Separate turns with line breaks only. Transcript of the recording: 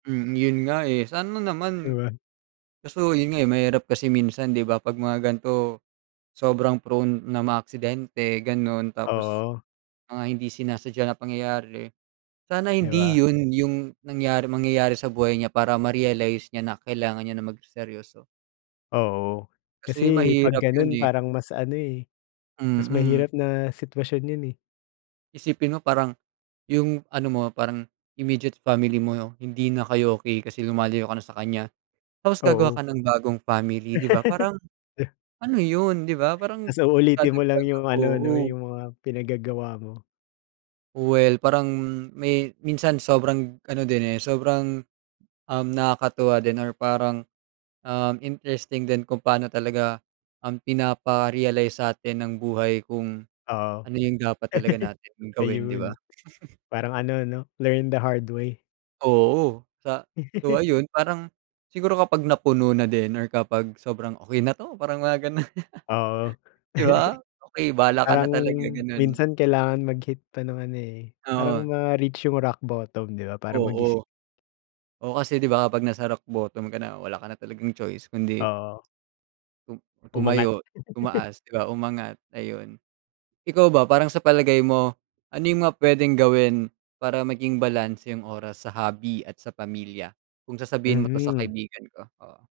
Mm, yun nga eh, sana
Di
naman
ba?
kaso yun nga eh, mahirap kasi minsan, di ba? 'Pag mga ganito, sobrang prone ng mga aksidente, gano'n. Tapos
Oo.
mga hindi sinasadya na pangyayari, sana
Di
hindi
ba?
yun yung nangyari mangyayari sa buhay niya para ma-realize niya na kailangan niya na magseryoso.
Oo.
Kasi
Kasi 'pag
mahirap yun
ganun
eh.
parang mas ano eh, mas
Mm.
mahirap na sitwasyon yun eh.
Isipin mo parang, yung ano mo, parang immediate family mo, hindi na kayo okey kasi lumalayo ka na sa kanya. Tapos gagawa
Oo.
ka ng bagong family, di ba, parang, ano yun, di ba? Parang
Tas uulitin mo lang
dadagdag
yung ano, 'no,
oo.
yung mga pinaggagawa mo.
Well, parang may minsan sobrang ano din eh, sobrang, um, nakakatuwa din or parang, um, interesting din kung paano talaga ang pinapa-realize sa'tin ng buhay kung
Oo.
ano yung dapat talaga natin gawin, di ba?
Ayun. Parang ano, 'no, learn the hard way.
Oo, sa so, ayun, parang siguro kapag napuno na din or kapag sobrang, "okey na 'to" parang mga ganun.
Oo.
Di ba? Okey bahala ka na
Parang
talaga, ganun.
minsan kailangan mag-hit pa ng ano eh, parang
Oo.
ma-reach yung rock bottom, di ba, para mag-isip.
Oo. Oo, kasi di ba kapag nasa rock botom ka na wala ka na talagang choice kundi
Oo.
tum
Umangat.
tumayo, tumaas, di ba, umangat, ayun. Ikaw ba, parang sa palagay mo, ano yung mga pwedeng gawin para maging balanse yung oras sa hobby at sa pamilya, kung sasabihin mo 'to sa
Mhm.
kaibigan ko? Oo.